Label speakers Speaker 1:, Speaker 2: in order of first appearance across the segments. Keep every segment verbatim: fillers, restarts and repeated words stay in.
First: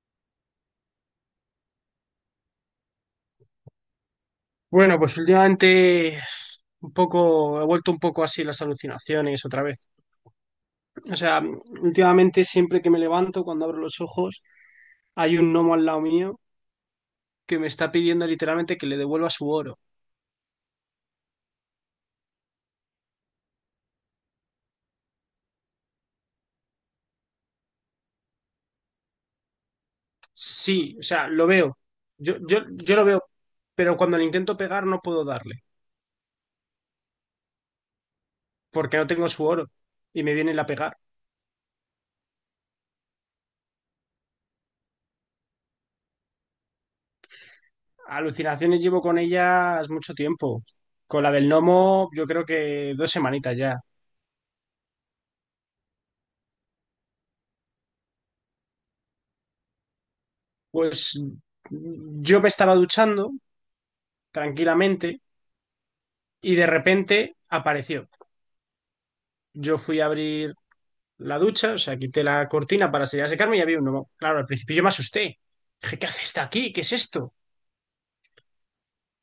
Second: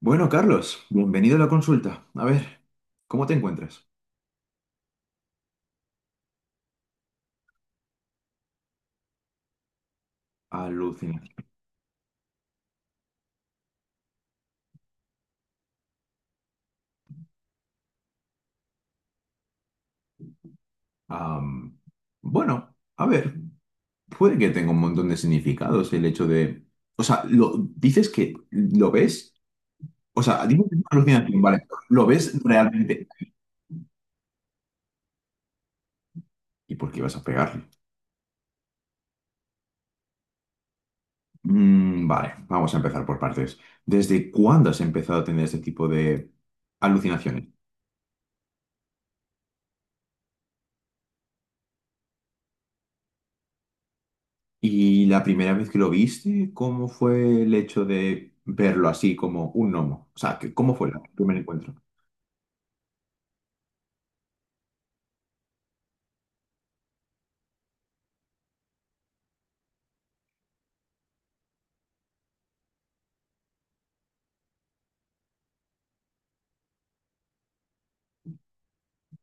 Speaker 1: Bueno, Carlos, bienvenido a la consulta. A ver, ¿cómo te encuentras?
Speaker 2: Bueno, pues últimamente un poco, he vuelto un poco así las alucinaciones otra vez. O
Speaker 1: Alucinante.
Speaker 2: sea, últimamente siempre que me levanto, cuando abro los ojos, hay un gnomo al lado mío que me está pidiendo literalmente que le devuelva su oro.
Speaker 1: Am, bueno, a ver, puede que tenga un montón de significados el hecho de... O sea, lo, dices que lo ves, o sea, dices que es una
Speaker 2: Sí, o sea,
Speaker 1: alucinación,
Speaker 2: lo
Speaker 1: vale,
Speaker 2: veo.
Speaker 1: lo ves
Speaker 2: Yo, yo, yo lo
Speaker 1: realmente.
Speaker 2: veo, pero cuando le intento pegar no puedo darle,
Speaker 1: ¿Y por qué vas a pegarle?
Speaker 2: porque no tengo su oro y me viene la pegar.
Speaker 1: Mm, vale, vamos a empezar por partes. ¿Desde cuándo has empezado a tener este tipo de alucinaciones?
Speaker 2: Alucinaciones llevo con ellas mucho tiempo. Con la del gnomo, yo creo que dos semanitas ya.
Speaker 1: ¿Y la primera vez que lo viste, cómo fue el hecho de verlo así como un gnomo? O sea, que- ¿cómo fue el
Speaker 2: Pues
Speaker 1: primer encuentro?
Speaker 2: yo me estaba duchando. tranquilamente y de repente apareció. Yo fui a abrir la ducha, o sea, quité la cortina para salir a secarme y había un gnomo. Claro, al principio yo me asusté. Dije, ¿qué hace esta aquí? ¿Qué es esto?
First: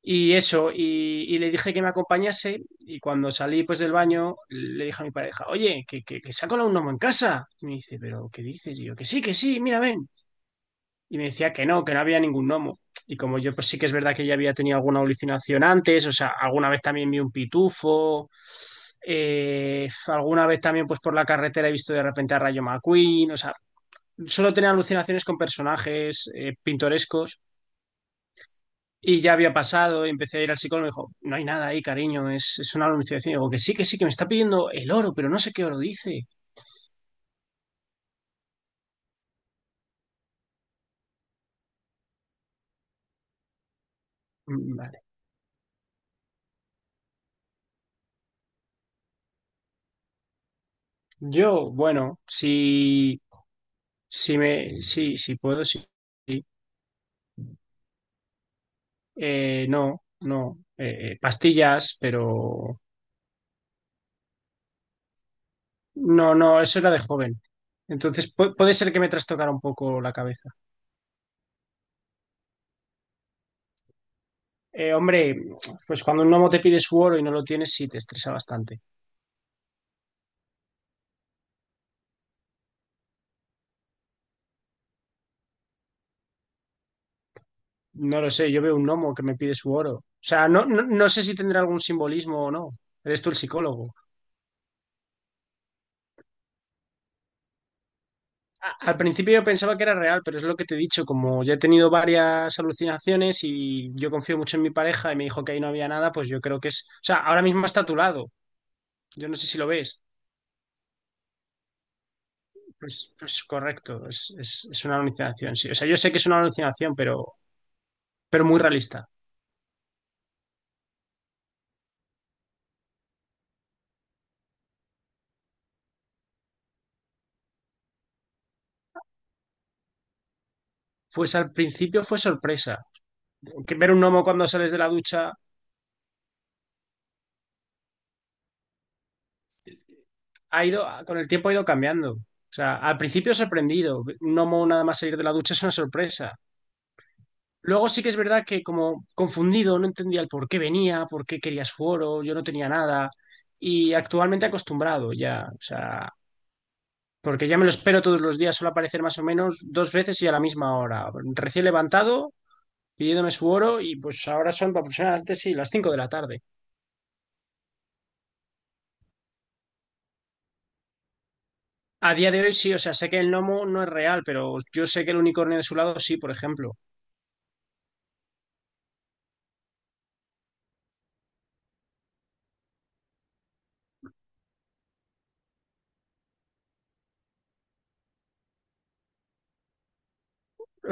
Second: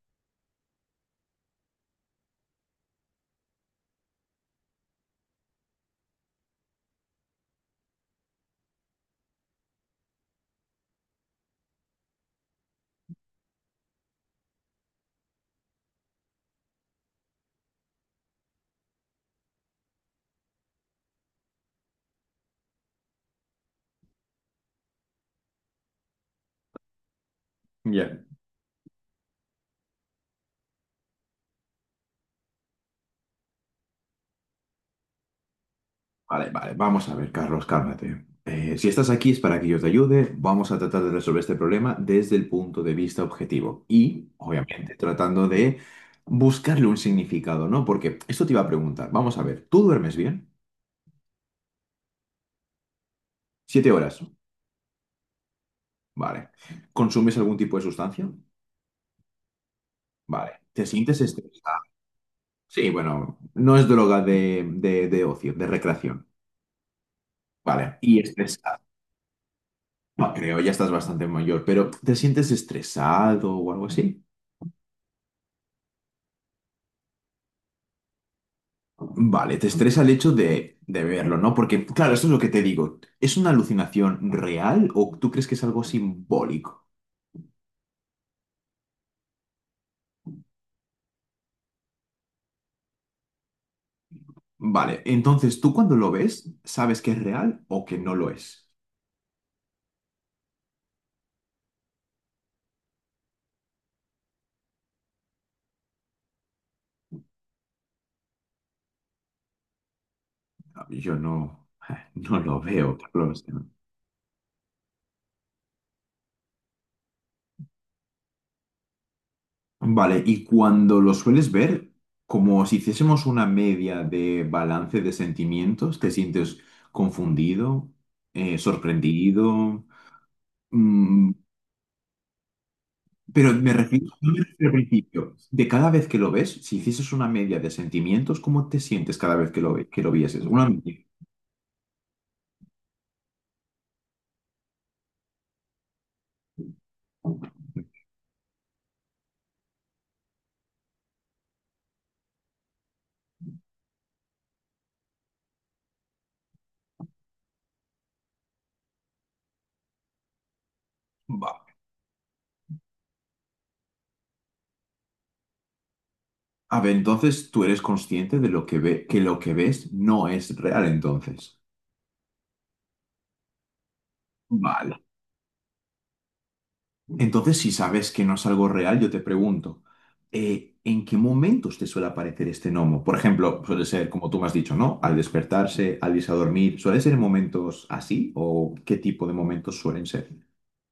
Speaker 2: Y eso, y, y le dije que me acompañase y cuando salí pues del baño le dije a mi pareja, oye, que, que, que se ha colado un gnomo en casa. Y me dice, pero ¿qué dices? Y yo, que sí, que sí, mira, ven. Y me decía que no, que no había ningún gnomo. Y como yo, pues sí que es verdad que ya había tenido alguna alucinación antes, o sea, alguna vez también vi un pitufo, eh, alguna vez también, pues por la carretera he visto de repente a Rayo McQueen, o sea, solo tenía alucinaciones con personajes eh, pintorescos.
Speaker 1: Ya.
Speaker 2: Y ya había pasado, y empecé a ir al psicólogo y me dijo, no hay nada ahí, cariño, es, es una alucinación. Y digo, que sí, que sí, que me está pidiendo el oro, pero no sé qué oro dice.
Speaker 1: Vale, vale, vamos a ver, Carlos, cálmate. Eh, si estás aquí es para que yo te ayude. Vamos a tratar de resolver este problema desde el punto de vista objetivo y,
Speaker 2: Mm,
Speaker 1: obviamente,
Speaker 2: vale.
Speaker 1: tratando de buscarle un significado, ¿no? Porque esto te iba a preguntar. Vamos a ver, ¿tú duermes bien?
Speaker 2: Yo, bueno, si,
Speaker 1: Siete horas.
Speaker 2: si me, sí, si puedo, sí.
Speaker 1: Vale. ¿Consumes algún tipo de sustancia?
Speaker 2: Eh, no, no.
Speaker 1: Vale. ¿Te
Speaker 2: Eh, eh,
Speaker 1: sientes estresado?
Speaker 2: pastillas, pero
Speaker 1: Sí, bueno, no es droga de, de- de ocio, de recreación.
Speaker 2: no, no, eso era de joven.
Speaker 1: Vale. Y
Speaker 2: Entonces pu- puede
Speaker 1: estresado.
Speaker 2: ser que me trastocara un poco la
Speaker 1: No
Speaker 2: cabeza.
Speaker 1: creo, ya estás bastante mayor, pero ¿te sientes estresado o algo así?
Speaker 2: Eh, hombre, pues cuando un gnomo te pide su oro y no lo tienes, sí te estresa bastante.
Speaker 1: Vale, te estresa el hecho de, de verlo, ¿no? Porque, claro, eso es lo que te digo. ¿Es una alucinación real o tú crees que es algo simbólico?
Speaker 2: No lo sé, yo veo un gnomo que me pide su oro. O sea, no, no, no sé si tendrá algún simbolismo o no. Eres tú el psicólogo.
Speaker 1: Vale, entonces tú cuando lo ves, ¿sabes que es real o que no lo es?
Speaker 2: A- al principio yo pensaba que era real, pero es lo que te he dicho, como ya he tenido varias alucinaciones y yo confío mucho en mi pareja y me dijo que ahí no había nada, pues yo creo que es... O sea, ahora mismo está a tu lado. Yo no sé si lo ves.
Speaker 1: No, yo no, no lo veo,
Speaker 2: Pues, pues
Speaker 1: Carlos.
Speaker 2: correcto, es, es- es una alucinación, sí. O sea, yo sé que es una alucinación, pero, pero muy realista.
Speaker 1: Vale, y cuando lo sueles ver, como si hiciésemos una media de balance de sentimientos, te sientes confundido, eh, sorprendido, mm,
Speaker 2: Pues al principio fue sorpresa.
Speaker 1: pero me
Speaker 2: Que ver un
Speaker 1: refiero,
Speaker 2: gnomo
Speaker 1: no me
Speaker 2: cuando
Speaker 1: refiero
Speaker 2: sales
Speaker 1: al
Speaker 2: de la ducha
Speaker 1: principio, de cada vez que lo ves, si hicieses una media de sentimientos, ¿cómo te sientes cada vez que lo, ve- que lo vieses?
Speaker 2: ha
Speaker 1: Una
Speaker 2: ido,
Speaker 1: media.
Speaker 2: con el tiempo ha ido cambiando. O sea, al principio sorprendido. Un gnomo nada más salir de la ducha es una sorpresa. Luego sí que es verdad que como confundido, no entendía el por qué venía, por qué quería su oro, yo no tenía nada. Y actualmente acostumbrado ya. O sea, porque ya me lo espero todos los días, suele aparecer más o menos dos veces y a la misma hora.
Speaker 1: Va.
Speaker 2: Recién levantado, pidiéndome su oro y pues ahora son aproximadamente sí, las cinco de la tarde.
Speaker 1: A ver, entonces tú eres consciente de lo que ve, que lo que ves no es real, entonces.
Speaker 2: A día de hoy sí, o sea, sé que el gnomo no es real, pero yo
Speaker 1: Vale.
Speaker 2: sé que el unicornio de su lado sí, por ejemplo.
Speaker 1: Entonces, si sabes que no es algo real, yo te pregunto, eh, ¿en qué momentos te suele aparecer este gnomo? Por ejemplo, suele ser, como tú me has dicho, ¿no? Al despertarse, al irse a dormir, ¿suele ser en momentos así? ¿O qué tipo de momentos suelen ser?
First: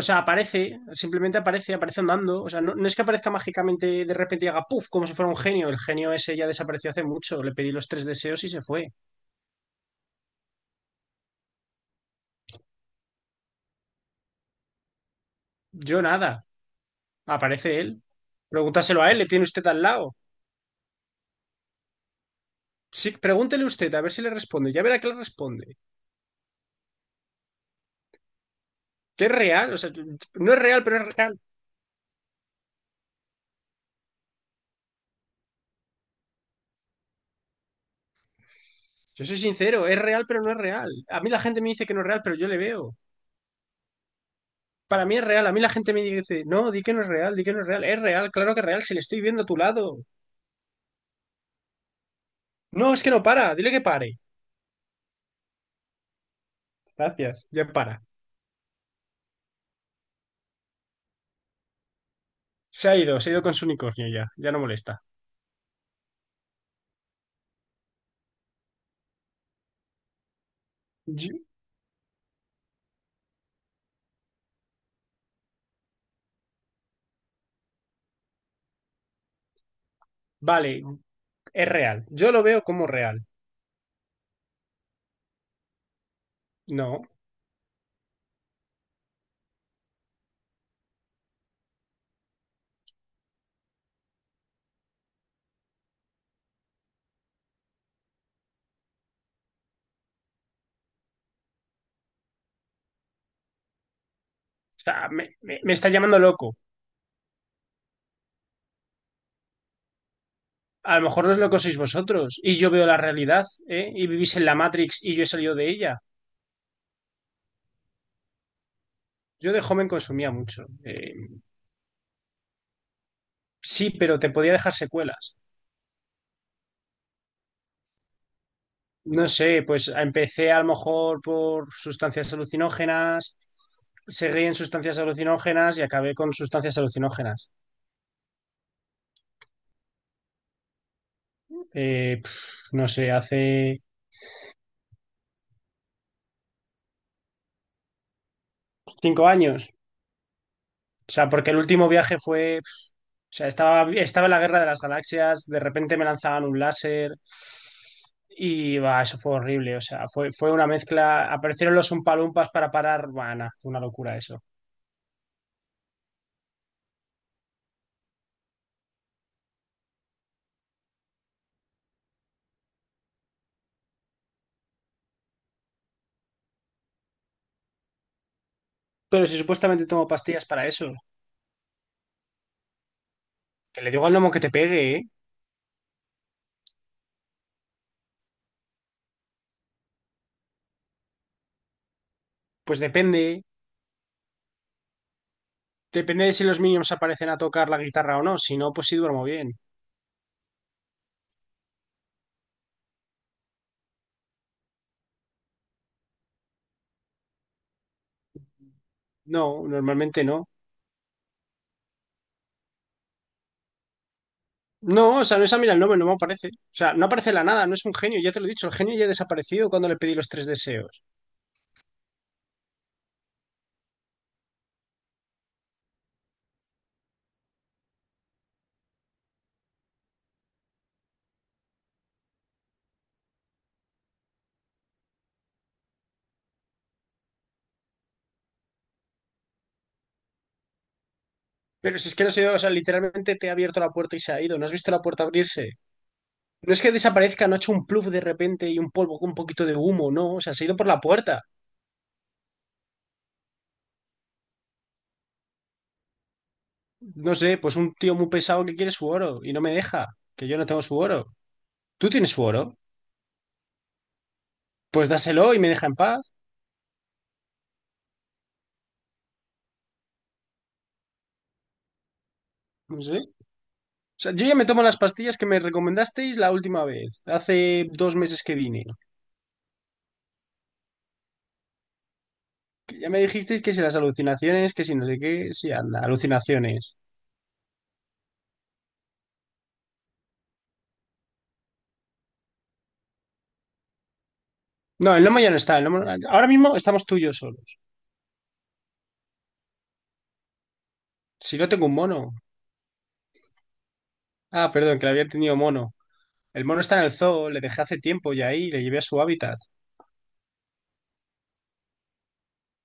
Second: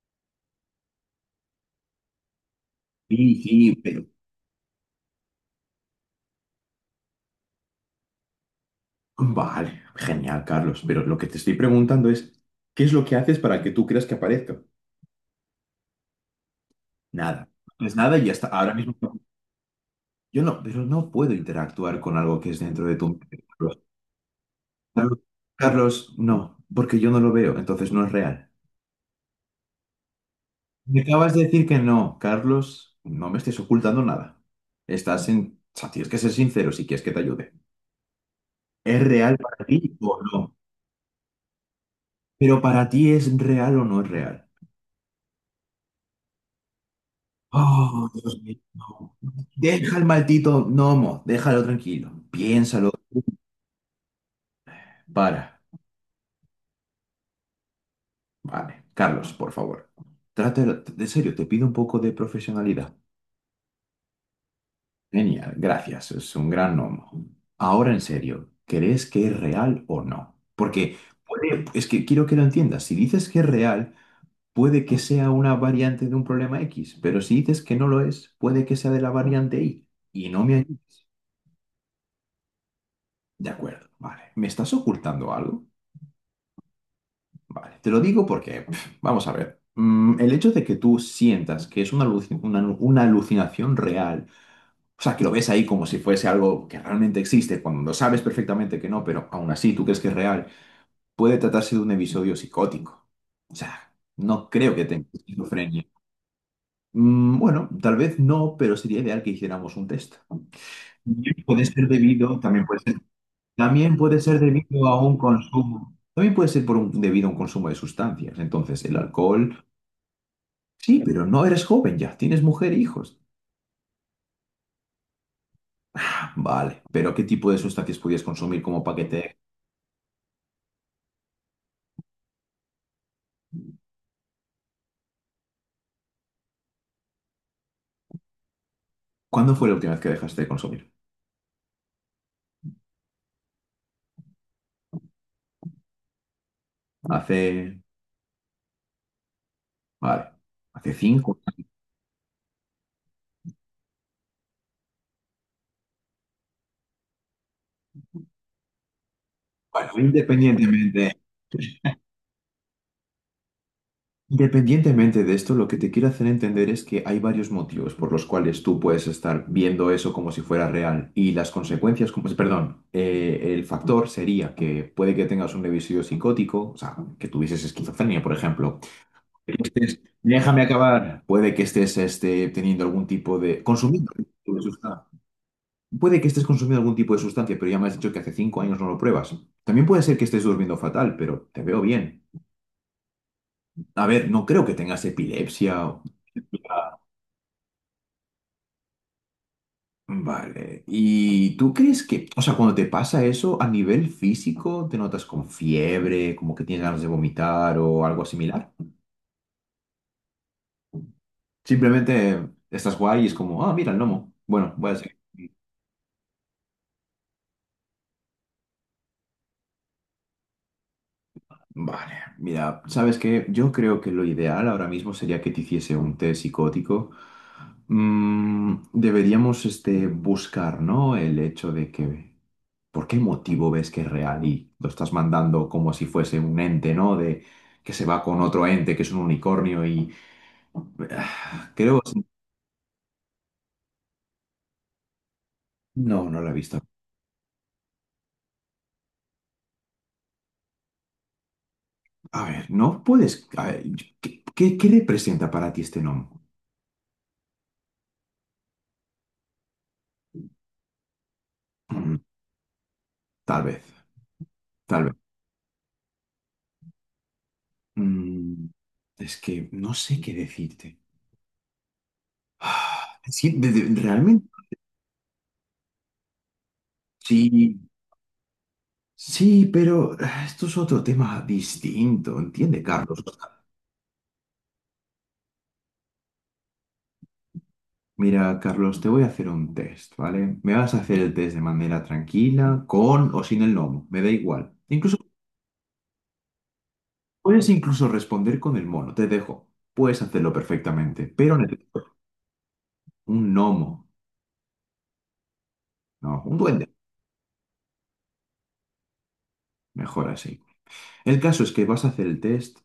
Speaker 2: O sea, aparece, simplemente aparece, aparece andando. O sea, no, no es que aparezca
Speaker 1: Sí, sí,
Speaker 2: mágicamente
Speaker 1: pero...
Speaker 2: de repente y haga puff, como si fuera un genio. El genio ese ya desapareció hace mucho. Le pedí los tres deseos y se fue.
Speaker 1: Vale, genial, Carlos, pero lo que te estoy preguntando es, ¿qué es lo que haces para que tú creas que aparezca?
Speaker 2: Yo nada.
Speaker 1: Nada.
Speaker 2: Aparece
Speaker 1: Es
Speaker 2: él.
Speaker 1: nada y hasta ahora mismo.
Speaker 2: Pregúntaselo a
Speaker 1: No.
Speaker 2: él, le tiene usted al lado.
Speaker 1: Yo no, pero no puedo interactuar con algo que es dentro de tu
Speaker 2: Sí,
Speaker 1: mente.
Speaker 2: pregúntele usted, a ver si le responde. Ya verá que
Speaker 1: Carlos,
Speaker 2: le responde.
Speaker 1: Carlos, no, porque yo no lo veo, entonces no es real.
Speaker 2: Que es real, o sea, no es real, pero
Speaker 1: Me
Speaker 2: es
Speaker 1: acabas
Speaker 2: real.
Speaker 1: de decir que no, Carlos, no me estés ocultando nada. Estás en... o sea, tienes que ser sincero si quieres que te ayude. ¿Es
Speaker 2: Yo
Speaker 1: real
Speaker 2: soy
Speaker 1: para
Speaker 2: sincero,
Speaker 1: ti
Speaker 2: es
Speaker 1: o
Speaker 2: real, pero no
Speaker 1: no?
Speaker 2: es real. A mí la gente me dice que no es real, pero yo le
Speaker 1: Pero para
Speaker 2: veo.
Speaker 1: ti, ¿es real o no es real?
Speaker 2: Para mí es real, a mí la gente me dice, no, di que no es real, di que no es real. Es
Speaker 1: Oh,
Speaker 2: real,
Speaker 1: Dios
Speaker 2: claro
Speaker 1: mío.
Speaker 2: que es real, si le
Speaker 1: No.
Speaker 2: estoy viendo a tu
Speaker 1: Deja
Speaker 2: lado.
Speaker 1: el maldito gnomo, déjalo tranquilo. Piénsalo.
Speaker 2: No, es que no para, dile que pare.
Speaker 1: Para.
Speaker 2: Gracias, ya para.
Speaker 1: Vale. Carlos, por favor. Trátalo de serio, te pido un poco de
Speaker 2: Se
Speaker 1: profesionalidad.
Speaker 2: ha ido, se ha ido con su unicornio ya, ya no molesta.
Speaker 1: Genial, gracias, es un gran nombre. Ahora en serio, ¿crees que es real o no? Porque
Speaker 2: Yo...
Speaker 1: puede- es que quiero que lo entiendas, si dices que es real, puede que sea una variante de un problema X, pero si dices que no lo es, puede que sea de la variante Y. Y no me
Speaker 2: vale,
Speaker 1: ayudes.
Speaker 2: es real. Yo lo veo como real.
Speaker 1: De acuerdo, vale. ¿Me estás ocultando algo?
Speaker 2: No, o
Speaker 1: Vale, te lo digo porque, pf, vamos a ver, mm, el hecho de que tú sientas que es una, aluci- una una alucinación real, o sea, que lo ves ahí como si fuese algo que realmente existe, cuando lo sabes perfectamente que no, pero aún así tú crees que es real, puede tratarse de un episodio psicótico. O sea, no creo que tenga
Speaker 2: sea, me, me- me
Speaker 1: esquizofrenia.
Speaker 2: está llamando loco.
Speaker 1: Mm, Bueno, tal vez no, pero sería ideal que hiciéramos un test.
Speaker 2: A lo mejor no es
Speaker 1: Y
Speaker 2: lo que
Speaker 1: puede
Speaker 2: sois
Speaker 1: ser debido,
Speaker 2: vosotros y
Speaker 1: también
Speaker 2: yo
Speaker 1: puede
Speaker 2: veo
Speaker 1: ser,
Speaker 2: la realidad, ¿eh?
Speaker 1: también
Speaker 2: Y
Speaker 1: puede
Speaker 2: vivís
Speaker 1: ser
Speaker 2: en la
Speaker 1: debido a
Speaker 2: Matrix y
Speaker 1: un
Speaker 2: yo he salido de
Speaker 1: consumo.
Speaker 2: ella.
Speaker 1: También puede ser por un, debido a un consumo de sustancias. Entonces, el
Speaker 2: Yo de
Speaker 1: alcohol,
Speaker 2: joven consumía mucho.
Speaker 1: sí,
Speaker 2: Eh,
Speaker 1: pero no eres joven ya, tienes mujer e hijos.
Speaker 2: sí, pero te podía dejar secuelas.
Speaker 1: Ah, Vale, pero ¿qué tipo de sustancias podías consumir como
Speaker 2: No
Speaker 1: paquete?
Speaker 2: sé, pues empecé a lo mejor por sustancias alucinógenas, seguí en sustancias alucinógenas y acabé con sustancias alucinógenas.
Speaker 1: ¿Cuándo fue la última vez que dejaste de consumir?
Speaker 2: Eh, pf, no sé, hace
Speaker 1: Hace,
Speaker 2: cinco años.
Speaker 1: vale, hace
Speaker 2: O sea,
Speaker 1: cinco.
Speaker 2: porque el último viaje fue... O sea, estaba, estaba en la Guerra de las Galaxias, de repente me lanzaban un láser y va, eso fue horrible. O
Speaker 1: Bueno,
Speaker 2: sea, fue, fue una
Speaker 1: independientemente,
Speaker 2: mezcla. Aparecieron los umpalumpas para parar. Bueno, fue una locura eso.
Speaker 1: independientemente de esto, lo que te quiero hacer entender es que hay varios motivos por los cuales tú puedes estar viendo eso como si fuera real y las consecuencias, como, si, perdón, eh, el factor sería que puede que tengas un episodio psicótico, o sea, que tuvieses esquizofrenia, por ejemplo.
Speaker 2: Pero si
Speaker 1: Que
Speaker 2: supuestamente
Speaker 1: estés-
Speaker 2: tomo pastillas
Speaker 1: déjame
Speaker 2: para eso,
Speaker 1: acabar. Puede que estés este, teniendo algún tipo de...
Speaker 2: que le digo
Speaker 1: consumiendo.
Speaker 2: al gnomo que te pegue, ¿eh?
Speaker 1: Puede que estés consumiendo algún tipo de sustancia, pero ya me has dicho que hace cinco años no lo pruebas. También puede ser que estés durmiendo fatal, pero te veo bien.
Speaker 2: Pues depende.
Speaker 1: A ver, no creo que tengas epilepsia. o-
Speaker 2: Depende de si los minions aparecen a tocar la guitarra o no. Si no, pues sí duermo bien.
Speaker 1: Vale. ¿Y tú crees que, o sea, cuando te pasa eso, a nivel físico, te notas con fiebre, como que tienes ganas de vomitar o algo similar?
Speaker 2: No, normalmente no.
Speaker 1: Simplemente estás guay y es como, ah, mira el gnomo. Bueno, voy a...
Speaker 2: No, o sea, no es a mí el nombre, no me aparece. O sea, no aparece de la nada, no es un genio, ya te lo he dicho, el genio ya ha desaparecido cuando le pedí los tres deseos.
Speaker 1: Vale, mira, ¿sabes qué? Yo creo que lo ideal ahora mismo sería que te hiciese un test psicótico. Mm, deberíamos este, buscar, ¿no? El hecho de que, ¿por qué motivo ves que es real y lo estás mandando como si fuese un ente, ¿no? De que se va con otro ente, que es un unicornio y... ah,
Speaker 2: Pero
Speaker 1: creo...
Speaker 2: si es que no se ha ido, o sea, literalmente te ha abierto la puerta y se ha ido. ¿No has visto la puerta abrirse?
Speaker 1: No, no lo he
Speaker 2: No
Speaker 1: visto.
Speaker 2: es que desaparezca, no ha hecho un pluf de repente y un polvo con un poquito de humo, no. O sea, se ha ido por la puerta.
Speaker 1: A ver, no puedes... a ver, ¿qué, qué- ¿qué representa para ti este nombre?
Speaker 2: No sé, pues un tío muy pesado que quiere su oro y no me deja, que yo no tengo su oro. ¿Tú
Speaker 1: Mm,
Speaker 2: tienes su oro?
Speaker 1: tal vez, tal
Speaker 2: Pues
Speaker 1: vez.
Speaker 2: dáselo y me deja en paz.
Speaker 1: Mm, es que no sé qué decirte.
Speaker 2: No
Speaker 1: Ah,
Speaker 2: sé.
Speaker 1: Sí, de- de-
Speaker 2: O sea, yo
Speaker 1: realmente
Speaker 2: ya me tomo las pastillas que me recomendasteis la última vez,
Speaker 1: sí,
Speaker 2: hace dos meses que vine.
Speaker 1: sí, pero ah, esto es otro tema distinto, ¿entiende,
Speaker 2: Que ya me
Speaker 1: Carlos?
Speaker 2: dijisteis que si las alucinaciones, que si no sé qué, si anda, alucinaciones.
Speaker 1: Mira, Carlos, te voy a hacer un test, ¿vale? Me vas a hacer el test de manera tranquila, con o sin el gnomo, me da igual.
Speaker 2: No,
Speaker 1: Incluso
Speaker 2: el lomo ya no está. el lomo- Ahora mismo estamos tú y yo
Speaker 1: puedes
Speaker 2: solos.
Speaker 1: incluso responder con el mono, te dejo. Puedes hacerlo perfectamente, pero
Speaker 2: Si no tengo un
Speaker 1: necesito
Speaker 2: mono.
Speaker 1: un gnomo,
Speaker 2: Ah, perdón, que le había tenido mono.
Speaker 1: no, un
Speaker 2: El mono
Speaker 1: duende,
Speaker 2: está en el zoo, le dejé hace tiempo ya ahí, le llevé a su hábitat.
Speaker 1: mejor así. El caso es que vas a hacer el test,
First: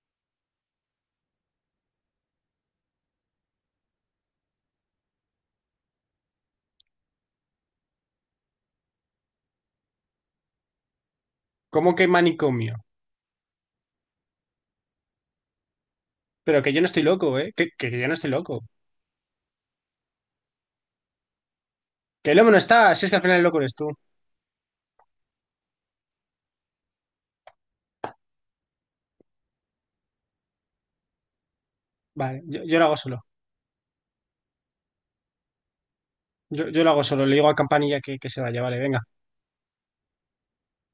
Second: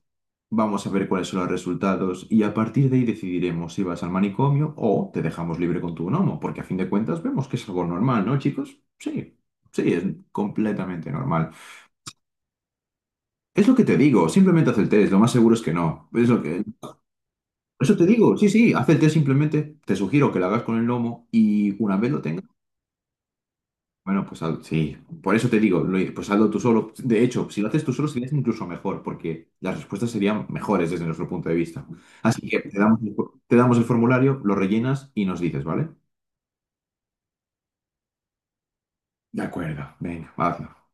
Speaker 1: vamos a ver cuáles son los resultados y a partir de ahí decidiremos si vas al manicomio o te dejamos libre con tu gnomo, porque a fin de cuentas vemos que es algo normal, ¿no, chicos? Sí, sí, es completamente normal.
Speaker 2: ¿Cómo que manicomio?
Speaker 1: Es lo que te digo, simplemente haz el test, lo más seguro es que no. Es lo
Speaker 2: Pero
Speaker 1: que...
Speaker 2: que yo no estoy loco, ¿eh? Que, que
Speaker 1: Eso te
Speaker 2: yo no estoy
Speaker 1: digo, sí,
Speaker 2: loco.
Speaker 1: sí, haz el test simplemente, te sugiero que lo hagas con el gnomo y una vez lo
Speaker 2: Que el
Speaker 1: tengas...
Speaker 2: lobo no está, si es que al final el loco eres tú.
Speaker 1: Bueno, pues haz- sí, por eso te digo, lo- pues hazlo tú solo. De hecho, si lo haces tú solo sería incluso mejor, porque las respuestas serían mejores desde nuestro punto de vista.
Speaker 2: Vale,
Speaker 1: Así que
Speaker 2: yo,
Speaker 1: te
Speaker 2: yo lo hago
Speaker 1: damos, el-
Speaker 2: solo.
Speaker 1: te damos el formulario, lo rellenas y nos dices, ¿vale?
Speaker 2: Yo, yo lo hago solo, le digo a Campanilla que, que se vaya, vale, venga.
Speaker 1: De acuerdo. Venga, va.